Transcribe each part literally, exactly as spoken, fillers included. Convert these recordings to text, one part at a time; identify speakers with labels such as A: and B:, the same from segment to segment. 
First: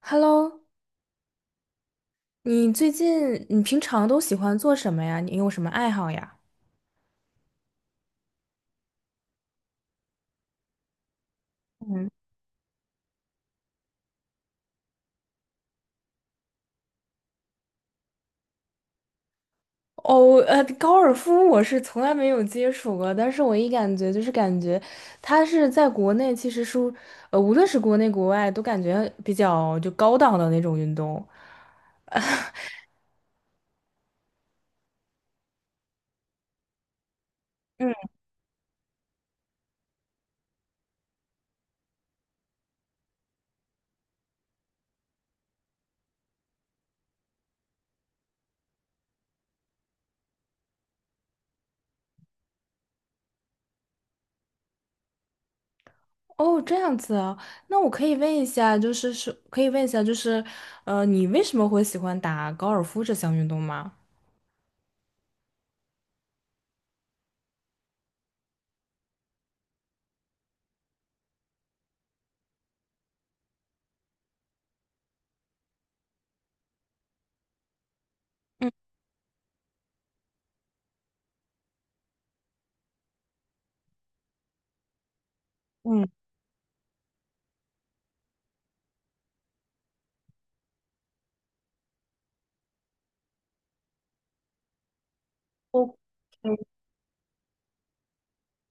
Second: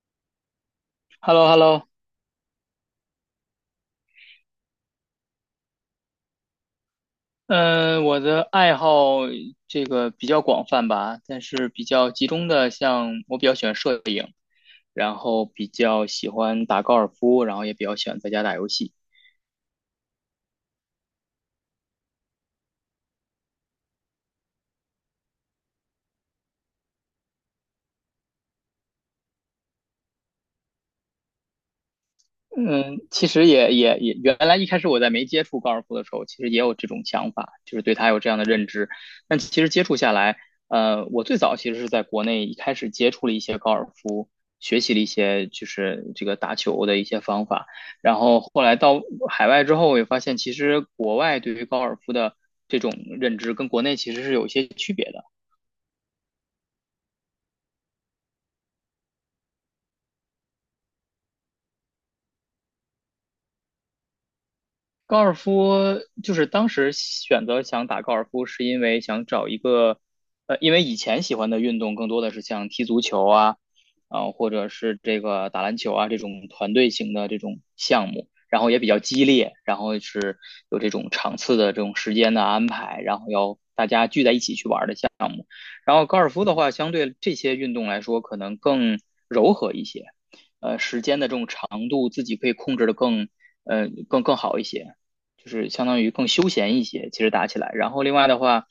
A: Hello，
B: h e l l o h e l l o.
A: 你最近你平常都喜欢做什么呀？你有什么爱好呀？
B: 嗯，我的爱好这个比较广泛吧，但是比
A: 嗯，
B: 较集中的，像我比较喜欢摄影，然后比较喜欢打高尔夫，然后也比较喜欢在家打游戏。
A: 哦，呃，高尔夫我是从来没有接触过，但是我一感觉就是感觉它是在国内其实是，呃，无论是国内国外都感觉比较就高档的那种运动。
B: 嗯，其实也也也，原来一开始我在没接触高尔夫的时候，其实也有这种想法，就是
A: 嗯，
B: 对它有这样的认知。但其实接触下来，呃，我最早其实是在国内一开始接触了一些高尔夫，学习了一些就是这个打球的一些方法。然后后来到海外之后，我也发现其实国外对于高尔夫的这种认知跟国内其实是有一些区别的。
A: 哦，这样子啊，那我可以问一下，就是是可以问一下，就是呃，你为什么会喜欢打高尔夫这项运动吗？
B: 高尔夫就是当时选择想打高尔夫，是因为想找一个，呃，因为以前喜欢的运动更多的是像踢足球啊，啊、或者是这个打篮球啊这种团队型的这种项目，然
A: 嗯
B: 后也比较激烈，然后是有这种场次的这种时间的安排，然后要大家聚在一起去玩的项然
A: 嗯，
B: 后
A: 比
B: 高尔夫的话，相对这些运动来说，可能更柔和一些，呃，时间的这种长度自己可以控制的更，呃，更更好一些，就是相当于更休闲一些。其实打起来，然后另外的话，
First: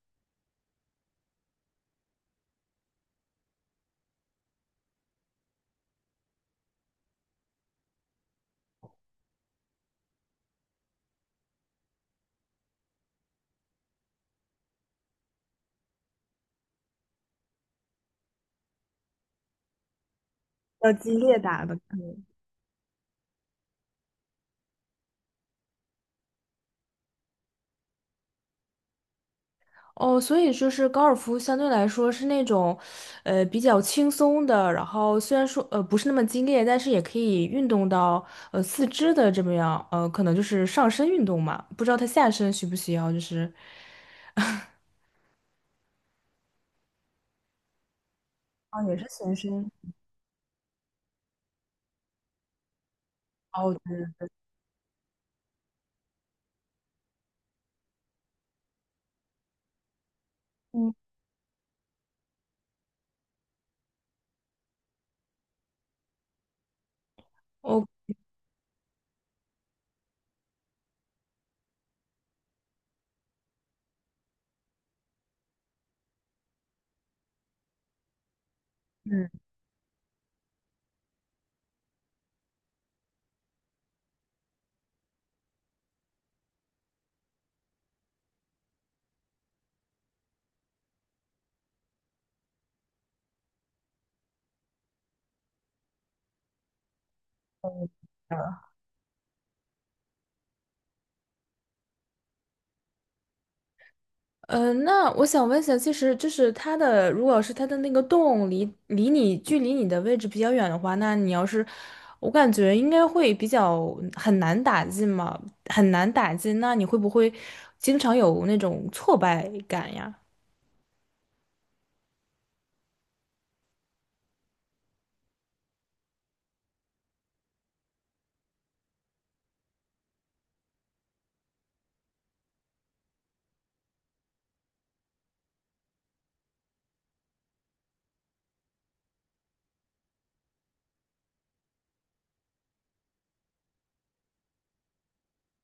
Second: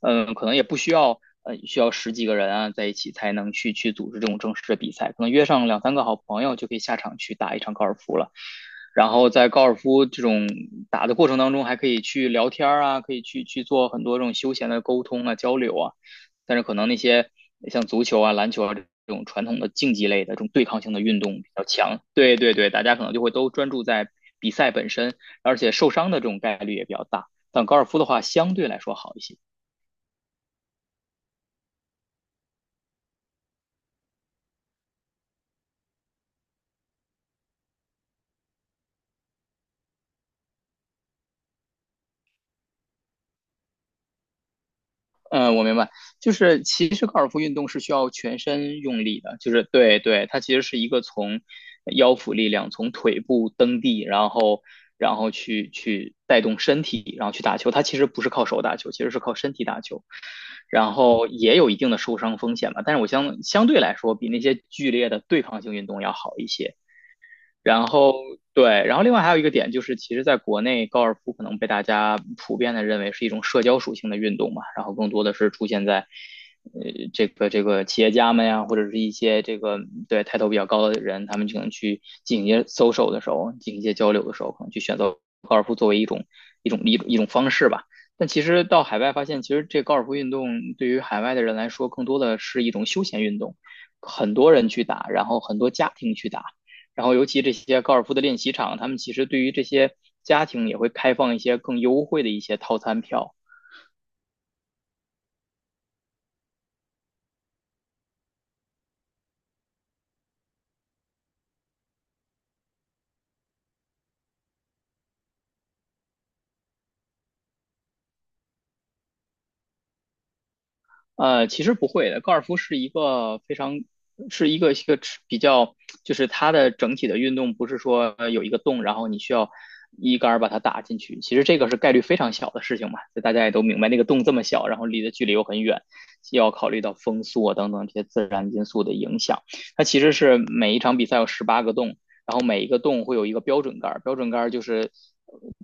B: 嗯、可能也不需要，呃，需要十几个人啊在一起才能去去组织这种正式的比赛，可能约上两三个好朋友就可以下场去打一场高尔夫了。然后在高尔夫这种打的过程当中，还可以去聊天啊，可以去去做很多这种休闲的沟通啊、交流啊。但是可能那些像足球啊、篮球啊这种传统的竞技类的这种对抗
A: 较
B: 性的
A: 激
B: 运动
A: 烈
B: 比
A: 打
B: 较
A: 的。
B: 强，对对对，大家可能就会都专注在比赛本身，而且受伤的这种概率也比较大。但高尔夫的话，相对来说好一些。
A: 哦，所以就是高尔夫相对来说是那种，呃，比较轻松的，然后虽然说呃不是那么激烈，但是也可以运动到呃四肢的这么样，呃，可能就是上身运动嘛，不知道他下身需不需要，就是
B: 嗯，我明白，就是其实高尔夫运动是需要全身
A: 啊，也
B: 用
A: 是
B: 力
A: 全
B: 的，就是
A: 身。
B: 对对，它其实是一个从腰腹力量，从腿部
A: 哦
B: 蹬地，然后然后去去带动身体，然后去打球，它其实不是靠手打球，其实是靠身体打球，
A: 嗯，
B: 然后也有一定的受伤风险吧，但是我相相对来说比那些剧烈的对抗性运动要好一些。
A: 哦。
B: 然后对，然后另外还有一个点就是，其实在国内高尔夫可能被大家普遍的认为是一种社交属性的运动嘛，然后更多的是出现在呃这个这个企业家们呀，或者是一些这个对抬头比较高的人，他们可能去进行一些 social 的时候，进行一些交流的时候，可能去选择高尔夫作为一种一种一种一种方式吧。但其实到海外发现，其实这高尔夫运动对于海外的人来说，更多的是一种休闲运动，很多人去打，然后很多家庭去打。然后尤其这些高尔夫的练习场，他们其实对于这些家庭也会开放一些更优惠的一些套餐票。
A: 呃，那我想问一下，其实就是它的，如果是它的那个洞离离你距离你的位置比较远的话，那你要是，我感觉应该会比较很难打进嘛，很难打进。那你会不会经常有那种挫败感呀？
B: 呃，其实不会的，高尔夫是一个非常是一个一个比较，就是它的整体的运动不是说呃有一个洞，然后你需要一杆把它打进去，其实这个是概率非常小的事情嘛，就大家也都明白，那个洞这么小，然后离的距离又很远，又要考虑到风速啊等等这些自然因素的影响。它其实是每一场比赛有十八个洞，然后每一个洞会有一个标准杆儿，标准杆儿就是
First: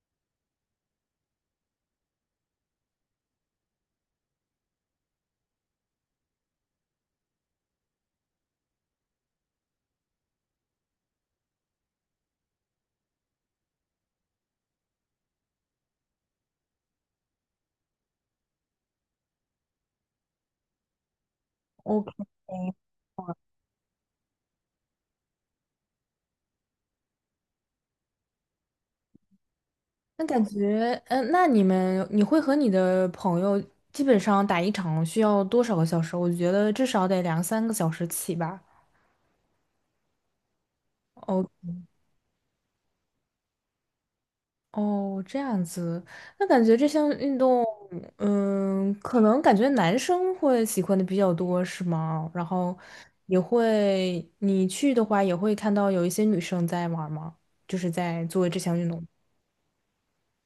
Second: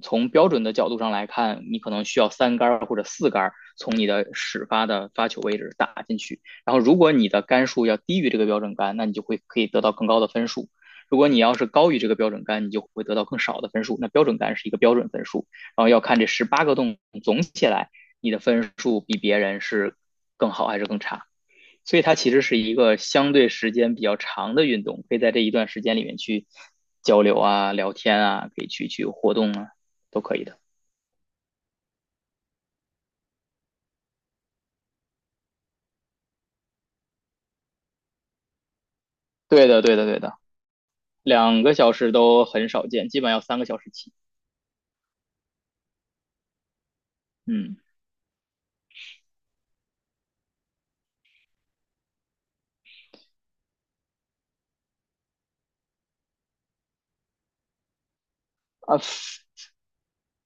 B: 从标准的角度上来看，你可能需要三杆或者四杆从你的始发的发球位置打进去。然后如果你的杆数要低于这个标准杆，那你就会可以得到更高的分数。如果你要是高于这个标准杆，你就会得到更少的分数。那标准杆是一个标准分数，然后要看这十八个洞总起来，你的分数比别人是更好还是更差。所以
A: OK，
B: 它其实是一个相对时间比较长的运动，可以在这一段时间里面去交流啊、聊天啊，可以去去活动啊，都
A: 那
B: 可
A: 感
B: 以的。
A: 觉，嗯、那你们你会和你的朋友基本上打一场需要多少个小时？我觉得至少得两三个小时起吧。
B: 对的，对的，对的，两个小时都很少见，基本要三个小时起。
A: 哦，这样子，那感觉这项运动，
B: 嗯。
A: 嗯，可能感觉男生会喜欢的比较多，是吗？然后也会，你去的话也会看到有一些女生在玩儿吗？就是在做这项运动。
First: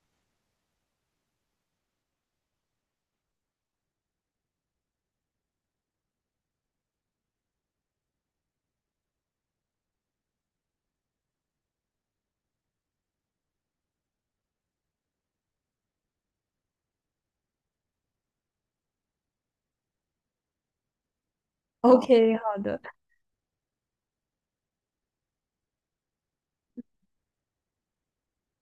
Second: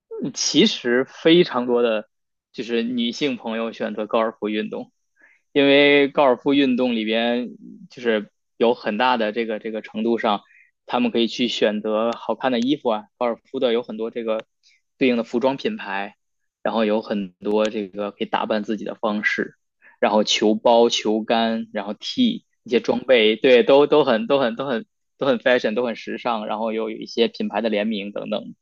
B: 嗯其实非常多的就是女性朋友选择高尔夫运动，因为高尔夫运动里边就是有很大的这个这个程度上，他们可以去选择好看的衣服啊，高尔夫的有很多这个对应的服装品牌，然后有很多这个可以打扮自己的方式，然后球包、球杆，然后
A: OK，
B: t
A: 好
B: 一
A: 的。
B: 些装备，对，都都很都很都很都很 fashion，都很时尚，然后又有一些品牌的联名等等，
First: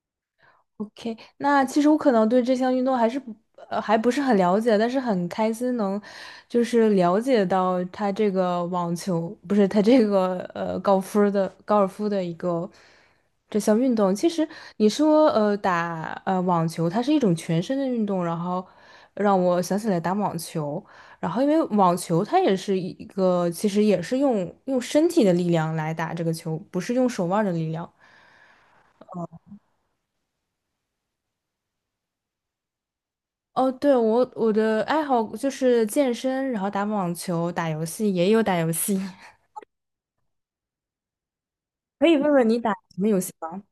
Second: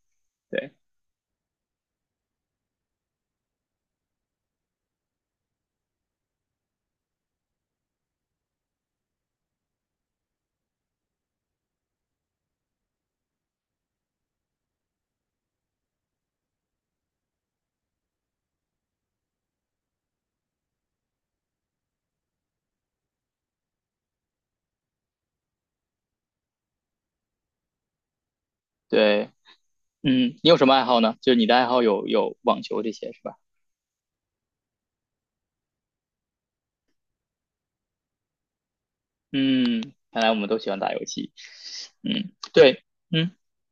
B: 对
A: OK，那其实我可能对这项运动还是不呃还不是很了解，但是很开心能就是了解到它这个网球不是它这个呃高尔夫的高尔夫的一个这项运动。其实你说呃打呃网球，它是一种全身的运动，然后让我想起来打网球，然后因为网球它也是一个其实也是用用身体的力量来打这个球，不是用手腕儿的力量。
B: 对。嗯，你有什么爱好呢？就是你的爱好有有网球这些是吧？
A: 哦，对，我我的爱好就是健身，然后打网球、打游戏，也有打游戏。
B: 嗯，看来我们都喜欢打游戏。
A: 可以问
B: 嗯，
A: 问你打
B: 对，
A: 什么游
B: 嗯。
A: 戏吗？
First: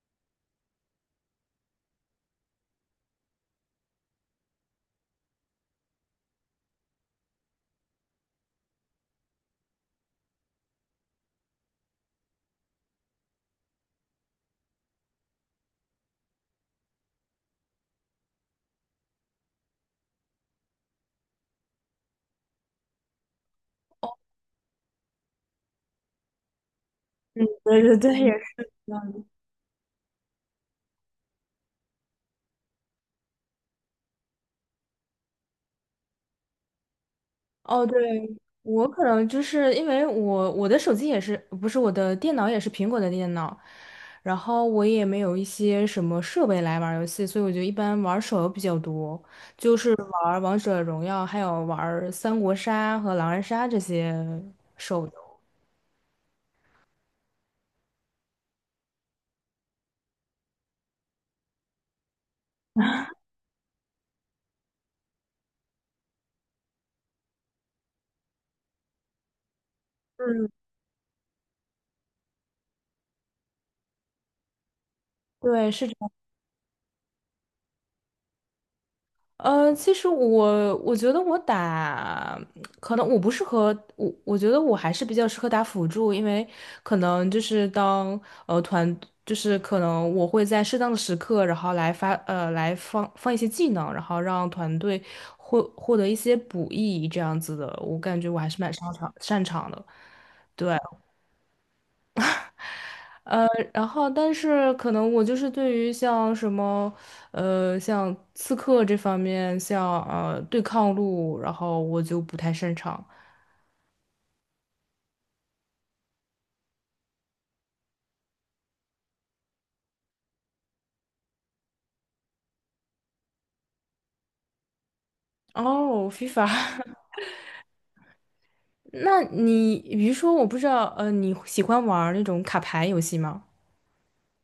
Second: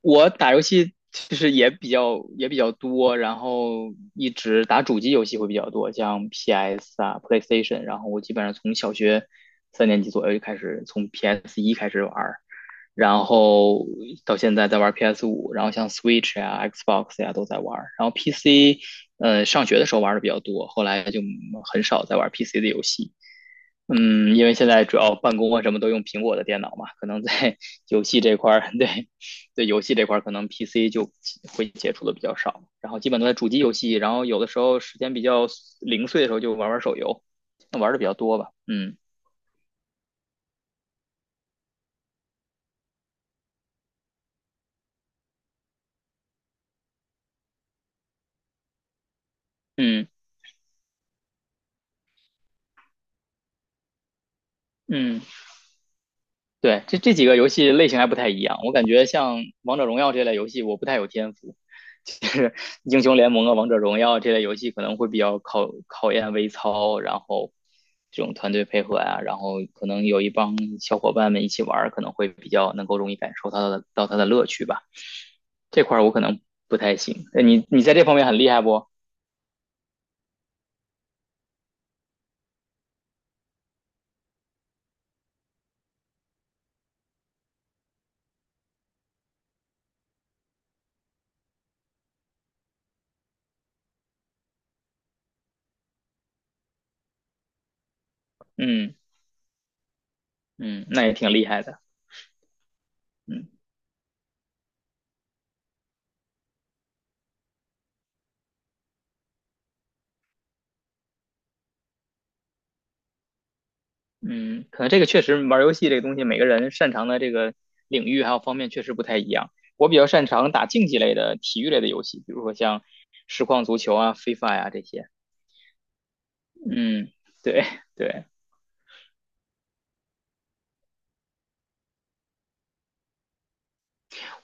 B: 我打游戏其实也比较也比较多，然后一直打主机游戏会比较多，像 P S 啊、PlayStation，然后我基本上从小学三年级左右就开始从 P S 一开始玩儿，然后到现在在玩 P S 五，然后像 Switch 呀、Xbox 呀都在玩儿，然后 P C，呃，上学的时候玩的比较多，后来就很少在玩 P C 的游戏。嗯，因为现在主要办公啊什么都用苹果的电脑嘛，可能 在
A: 对对
B: 游
A: 对，
B: 戏
A: 也
B: 这块
A: 是。
B: 儿，对，对游戏这块儿可能 P C 就会接触的比较少，然后基本都在主机游戏，然后有的时候时间比较零碎的时候就玩玩手游，
A: 哦，
B: 玩
A: 对，
B: 的比较多吧，
A: 我
B: 嗯
A: 可能就是因为我我的手机也是，不是我的电脑也是苹果的电脑，然后我也没有一些什么设备来玩儿游戏，所以我就一般玩儿手游比较多，就是
B: 嗯
A: 玩儿王者荣耀，还有玩儿三国杀和狼人杀这些手
B: 嗯，
A: 游。
B: 对，这这几个游戏类型还不太一样，我感觉像王者荣耀这类游戏我不太有天赋，其实 英雄联盟啊、王者荣耀这类游戏可能会比较考考验微操，然后这种团队配合呀、啊然后可能有一
A: 嗯，
B: 帮小伙伴们一起玩可能会比较能够容易感受到的到它的乐趣吧。
A: 对，
B: 这
A: 是。
B: 块儿我可能不太行。呃你你在这方面很厉害不？
A: 呃，其实我我觉得我打，可能我不适合我，我觉得我还是比较适合打辅助，因为可能就是当呃团，就是可能我会在适当的时刻，然后来发呃来放放一些技能，然后让团队获获得一些补益这样子的，我感觉我还是蛮擅
B: 嗯
A: 长擅长的。对。
B: 嗯，那也挺厉害的。
A: 呃，
B: 嗯
A: 然后但是可能我就是对于像什么，呃，像刺客这方面，像呃对抗路，然后我就不太擅长。
B: 嗯，可能这个确实玩游戏这个东西，每个人擅长的这个领域还有方面确实不太一样。我比较擅长打竞技类的体育类的游戏，比如说像实况足球啊、FIFA 呀、啊这些。
A: 哦，FIFA，
B: 嗯，对对，
A: 那你比如说，我不知道，呃，你喜欢玩儿那种卡牌游戏吗？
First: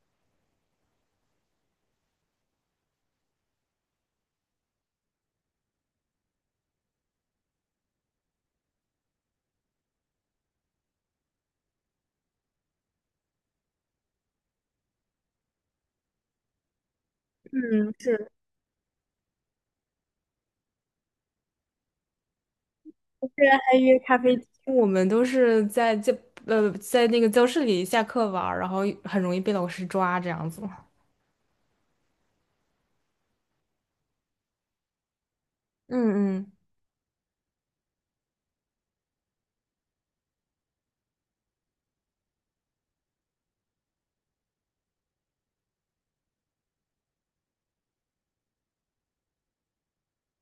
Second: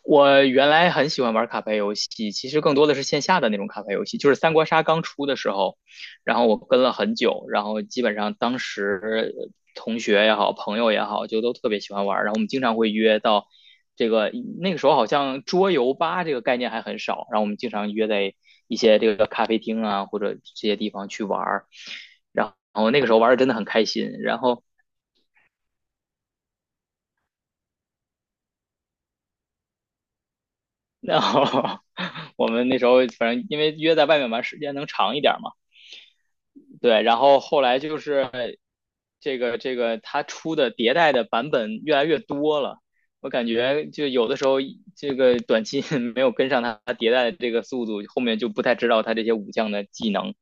B: 我原来很喜欢玩卡牌游戏，其实更多的是线下的那种卡牌游戏，就是三国杀刚出的时候，然后我跟了很久，然后基本上当时呃同学也好，朋友也好，就都特别喜欢玩，然后我们经常会约到这个那个时候好像桌游吧这个概念还很少，然后我们经
A: 嗯，
B: 常约
A: 是，
B: 在一些这个咖啡厅啊或者这些地方去玩，然后那个时候玩的
A: 虽
B: 真的
A: 然
B: 很
A: 还
B: 开
A: 约
B: 心，
A: 咖啡
B: 然
A: 厅，
B: 后
A: 我们都是在教呃在那个教室里下课玩儿然后很容易被老师抓这样子。
B: 然后 我们那时候反正因为约在外面玩时间能长一点嘛。
A: 嗯嗯，
B: 对，然后后来就是这个这个它出的迭代的版本越来越多了，我感觉就有的时候这个短期 没有跟上它迭代的这个速度，后面就不太知道它这些武将的技能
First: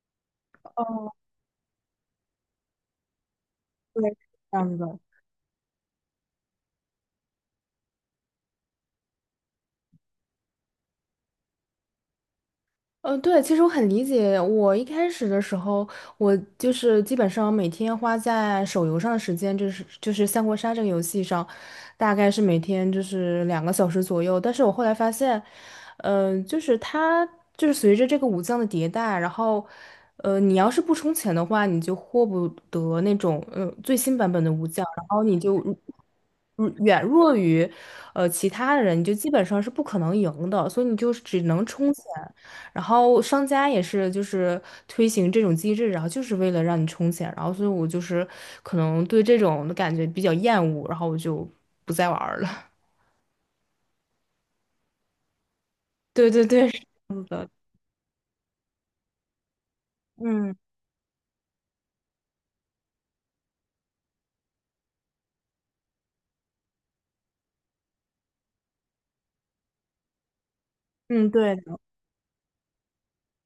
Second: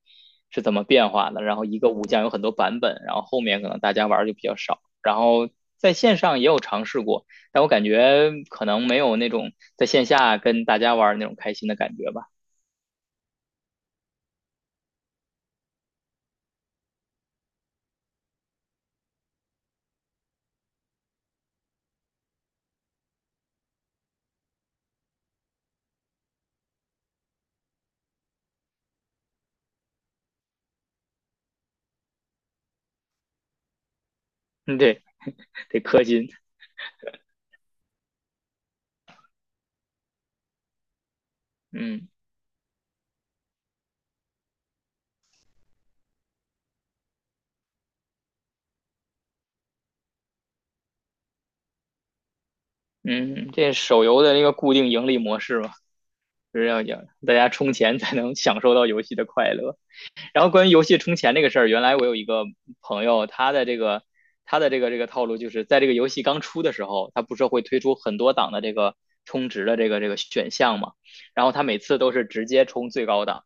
B: 是怎么变
A: 哦，
B: 化的。然后一个武将有很多版本，然后后面可能大家
A: 对，
B: 玩儿就比较
A: 这样
B: 少。
A: 子。
B: 然后在线上也有尝试过，但我感觉可能没有那种在线下跟大家玩儿那种开心的感觉吧。
A: 呃，对，其实我很理解。我一开始的时候，我就是基本上每天花在手游上的时间，就是就是三国杀这个游戏上，大概是每天就是两个小时左右。但是我后来发现，嗯、就是它就是随着这个武将的迭代，然后，呃，你要是不充钱的话，你就获不得那种呃最新版本的武
B: 嗯，
A: 将，
B: 对，
A: 然后你就
B: 得氪金。
A: 如远弱于，呃，其他人，你就基本上是不可能赢的，所以你就是只能充钱。
B: 嗯。
A: 然后商家也是就是推行这种机制，然后就是为了让你充钱，然后所以我就是可能对这种的感觉比较厌恶，然后我就不再玩儿了。
B: 嗯，这手游的一个固定盈利模式嘛，
A: 对对
B: 就是
A: 对，
B: 要要大家充钱才能享受到游戏的快乐。然后
A: 嗯
B: 关于游戏充钱这个事儿，原来我有一个朋友，他的这个他的这个这个套路就是在这个游戏刚出的时候，他不是会推出很多档的这个充值的这个这个选项嘛，
A: 嗯，
B: 然后
A: 对
B: 他
A: 的
B: 每次都是直接充最高档，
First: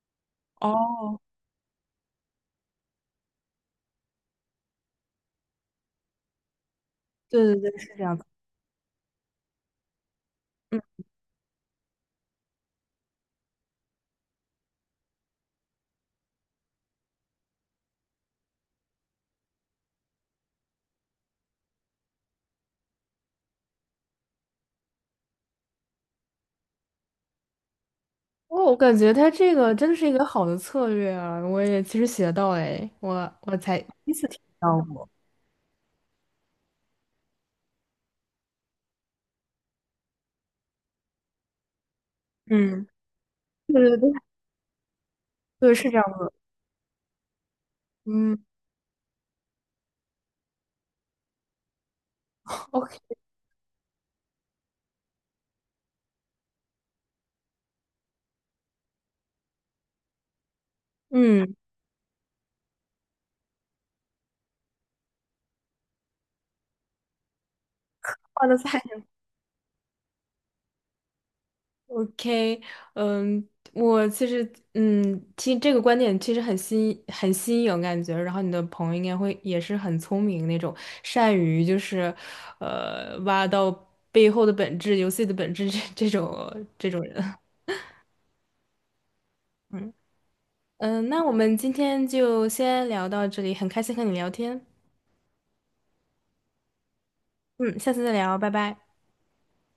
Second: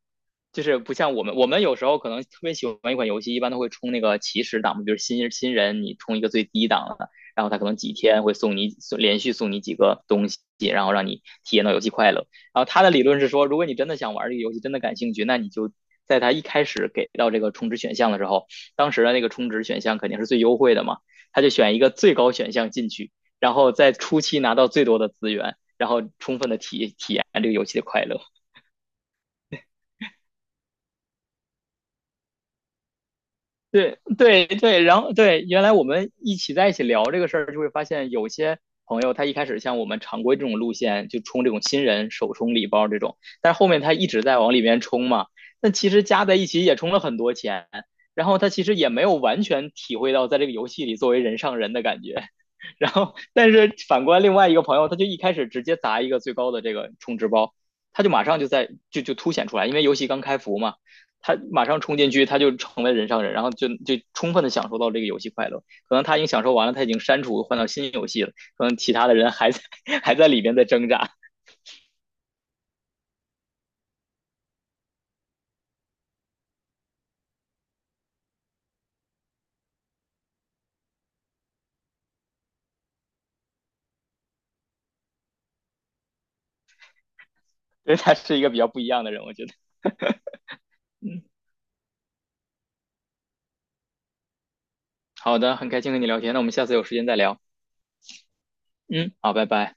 B: 就是不像
A: 哦，
B: 我们，我们有时候可能特别喜欢一款游戏，一般都会充那个起始档，比如新新人你充一个最低档的，
A: 对
B: 然后他可
A: 对
B: 能
A: 对，
B: 几
A: 是这样
B: 天
A: 子。
B: 会送你送连续送你几个东西，然后
A: 嗯，
B: 让你体验到游戏快乐。然后他的理论是说，如果你真的想玩这个游戏，真的感兴趣，那你就在他一开始给到这个充值选项的时候，当时的那个充值选项肯定是最优惠的嘛，他就选一个最高选项进去，然后在初期拿到最多的资源，然后充分的体体验这个游戏的快乐。
A: 哦，我感觉他这个真的是一个好的策略啊，我也其实学到了诶，我我才，
B: 对对对，然后对，原来我们一起在一起聊这个事儿，就会发现有些朋友他一开始像我们常规这种路线，就充这种新人首充礼
A: 嗯，
B: 包这种，但是后
A: 对
B: 面他
A: 对
B: 一
A: 对，
B: 直在往里面充嘛，那
A: 对，
B: 其
A: 是这
B: 实
A: 样
B: 加
A: 子。
B: 在一起也充了很多钱，然
A: 嗯
B: 后他其实也没有完全体会到在这个游戏里作为人上人的感觉，然
A: ，OK，
B: 后但是反观另外一个朋友，他就一开始直接砸一个最高的这个充值包，他就马上就在就就凸显出来，因为游戏刚开服嘛。他
A: 嗯，
B: 马上冲进去，他就成为人上人，然后就就充分的享受到这个游戏快乐。可能他已经享受完了，他已经删除换到新游戏了，
A: 换的
B: 可能
A: 菜。
B: 其他的人还在还在里边在挣扎，
A: OK，嗯，我其实，嗯，听这个观点其实很新，很新颖感觉。然后你的朋友应该会也是很聪明那种，善于就是，呃，挖到背后的本质、游戏的本质这这种这种人。
B: 所以他是一个比较不一样的人，我觉得。
A: 嗯，那我们今天就先聊到这里，很开心和你聊天。
B: 好的，很开心和你聊天，那我们下次有时间再聊。
A: 嗯，下次再聊，拜拜。
B: 嗯，好，拜拜。